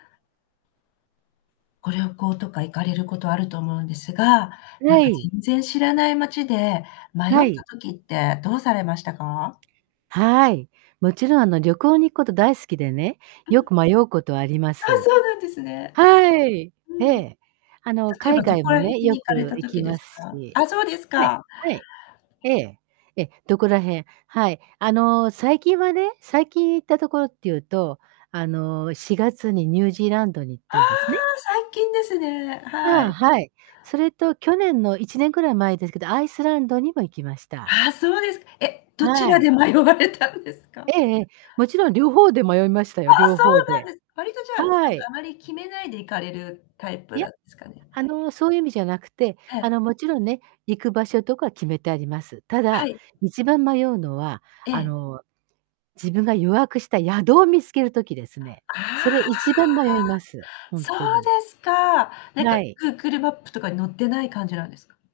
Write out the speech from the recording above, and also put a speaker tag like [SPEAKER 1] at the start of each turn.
[SPEAKER 1] ご旅行とか行かれることあると思うんですが、なん
[SPEAKER 2] は
[SPEAKER 1] か、
[SPEAKER 2] い。
[SPEAKER 1] 全然知らない街で迷っ
[SPEAKER 2] は
[SPEAKER 1] た
[SPEAKER 2] い。
[SPEAKER 1] 時ってどうされましたか？
[SPEAKER 2] はい、もちろんあの、旅行に行くこと大好きでね、
[SPEAKER 1] う
[SPEAKER 2] よ
[SPEAKER 1] ん。
[SPEAKER 2] く迷うことありま
[SPEAKER 1] ああ、
[SPEAKER 2] す。
[SPEAKER 1] そうなんですね。
[SPEAKER 2] はい。
[SPEAKER 1] う
[SPEAKER 2] え
[SPEAKER 1] ん。
[SPEAKER 2] え。あの、
[SPEAKER 1] 例え
[SPEAKER 2] 海
[SPEAKER 1] ばど
[SPEAKER 2] 外
[SPEAKER 1] こ
[SPEAKER 2] も
[SPEAKER 1] ら辺
[SPEAKER 2] ね、
[SPEAKER 1] に
[SPEAKER 2] よ
[SPEAKER 1] 行かれ
[SPEAKER 2] く
[SPEAKER 1] た
[SPEAKER 2] 行き
[SPEAKER 1] 時です
[SPEAKER 2] ます
[SPEAKER 1] か？
[SPEAKER 2] し。
[SPEAKER 1] あ、そうです
[SPEAKER 2] はい。
[SPEAKER 1] か。
[SPEAKER 2] はい。ええ。ええ、どこら辺はい、あの、最近はね、最近行ったところっていうと、あの、4月にニュージーランドに行っ
[SPEAKER 1] ああ、
[SPEAKER 2] たんですね。
[SPEAKER 1] 最近ですね、は
[SPEAKER 2] ああ、
[SPEAKER 1] い。
[SPEAKER 2] はい。それと、去年の1年ぐらい前ですけど、アイスランドにも行きました。
[SPEAKER 1] ああ、そうですか。え、どち
[SPEAKER 2] は
[SPEAKER 1] ら
[SPEAKER 2] い。
[SPEAKER 1] で迷われたんです
[SPEAKER 2] え
[SPEAKER 1] か？
[SPEAKER 2] えええ、もちろん両方で迷いました
[SPEAKER 1] あ
[SPEAKER 2] よ、
[SPEAKER 1] あ、
[SPEAKER 2] 両
[SPEAKER 1] そ
[SPEAKER 2] 方
[SPEAKER 1] う
[SPEAKER 2] で。
[SPEAKER 1] なんです。割とじゃあ、あ
[SPEAKER 2] は
[SPEAKER 1] の
[SPEAKER 2] い。
[SPEAKER 1] あまり決めないで行かれるタイプ
[SPEAKER 2] い
[SPEAKER 1] な
[SPEAKER 2] や、
[SPEAKER 1] んですかね？
[SPEAKER 2] ああの、そういう意味じゃなくて、
[SPEAKER 1] は
[SPEAKER 2] あの、
[SPEAKER 1] い。
[SPEAKER 2] もちろんね、行く場所とか決めてあります。た
[SPEAKER 1] は
[SPEAKER 2] だ、
[SPEAKER 1] い。
[SPEAKER 2] 一番迷うのは、
[SPEAKER 1] え
[SPEAKER 2] あ
[SPEAKER 1] え。
[SPEAKER 2] の、自分が予約した宿を見つける時ですね。
[SPEAKER 1] あ
[SPEAKER 2] それ
[SPEAKER 1] あ。
[SPEAKER 2] 一番迷います、ほん
[SPEAKER 1] そ
[SPEAKER 2] と
[SPEAKER 1] う
[SPEAKER 2] に。
[SPEAKER 1] ですか。なんか、
[SPEAKER 2] はい。
[SPEAKER 1] グーグルマップとかに載ってない感じなんですか？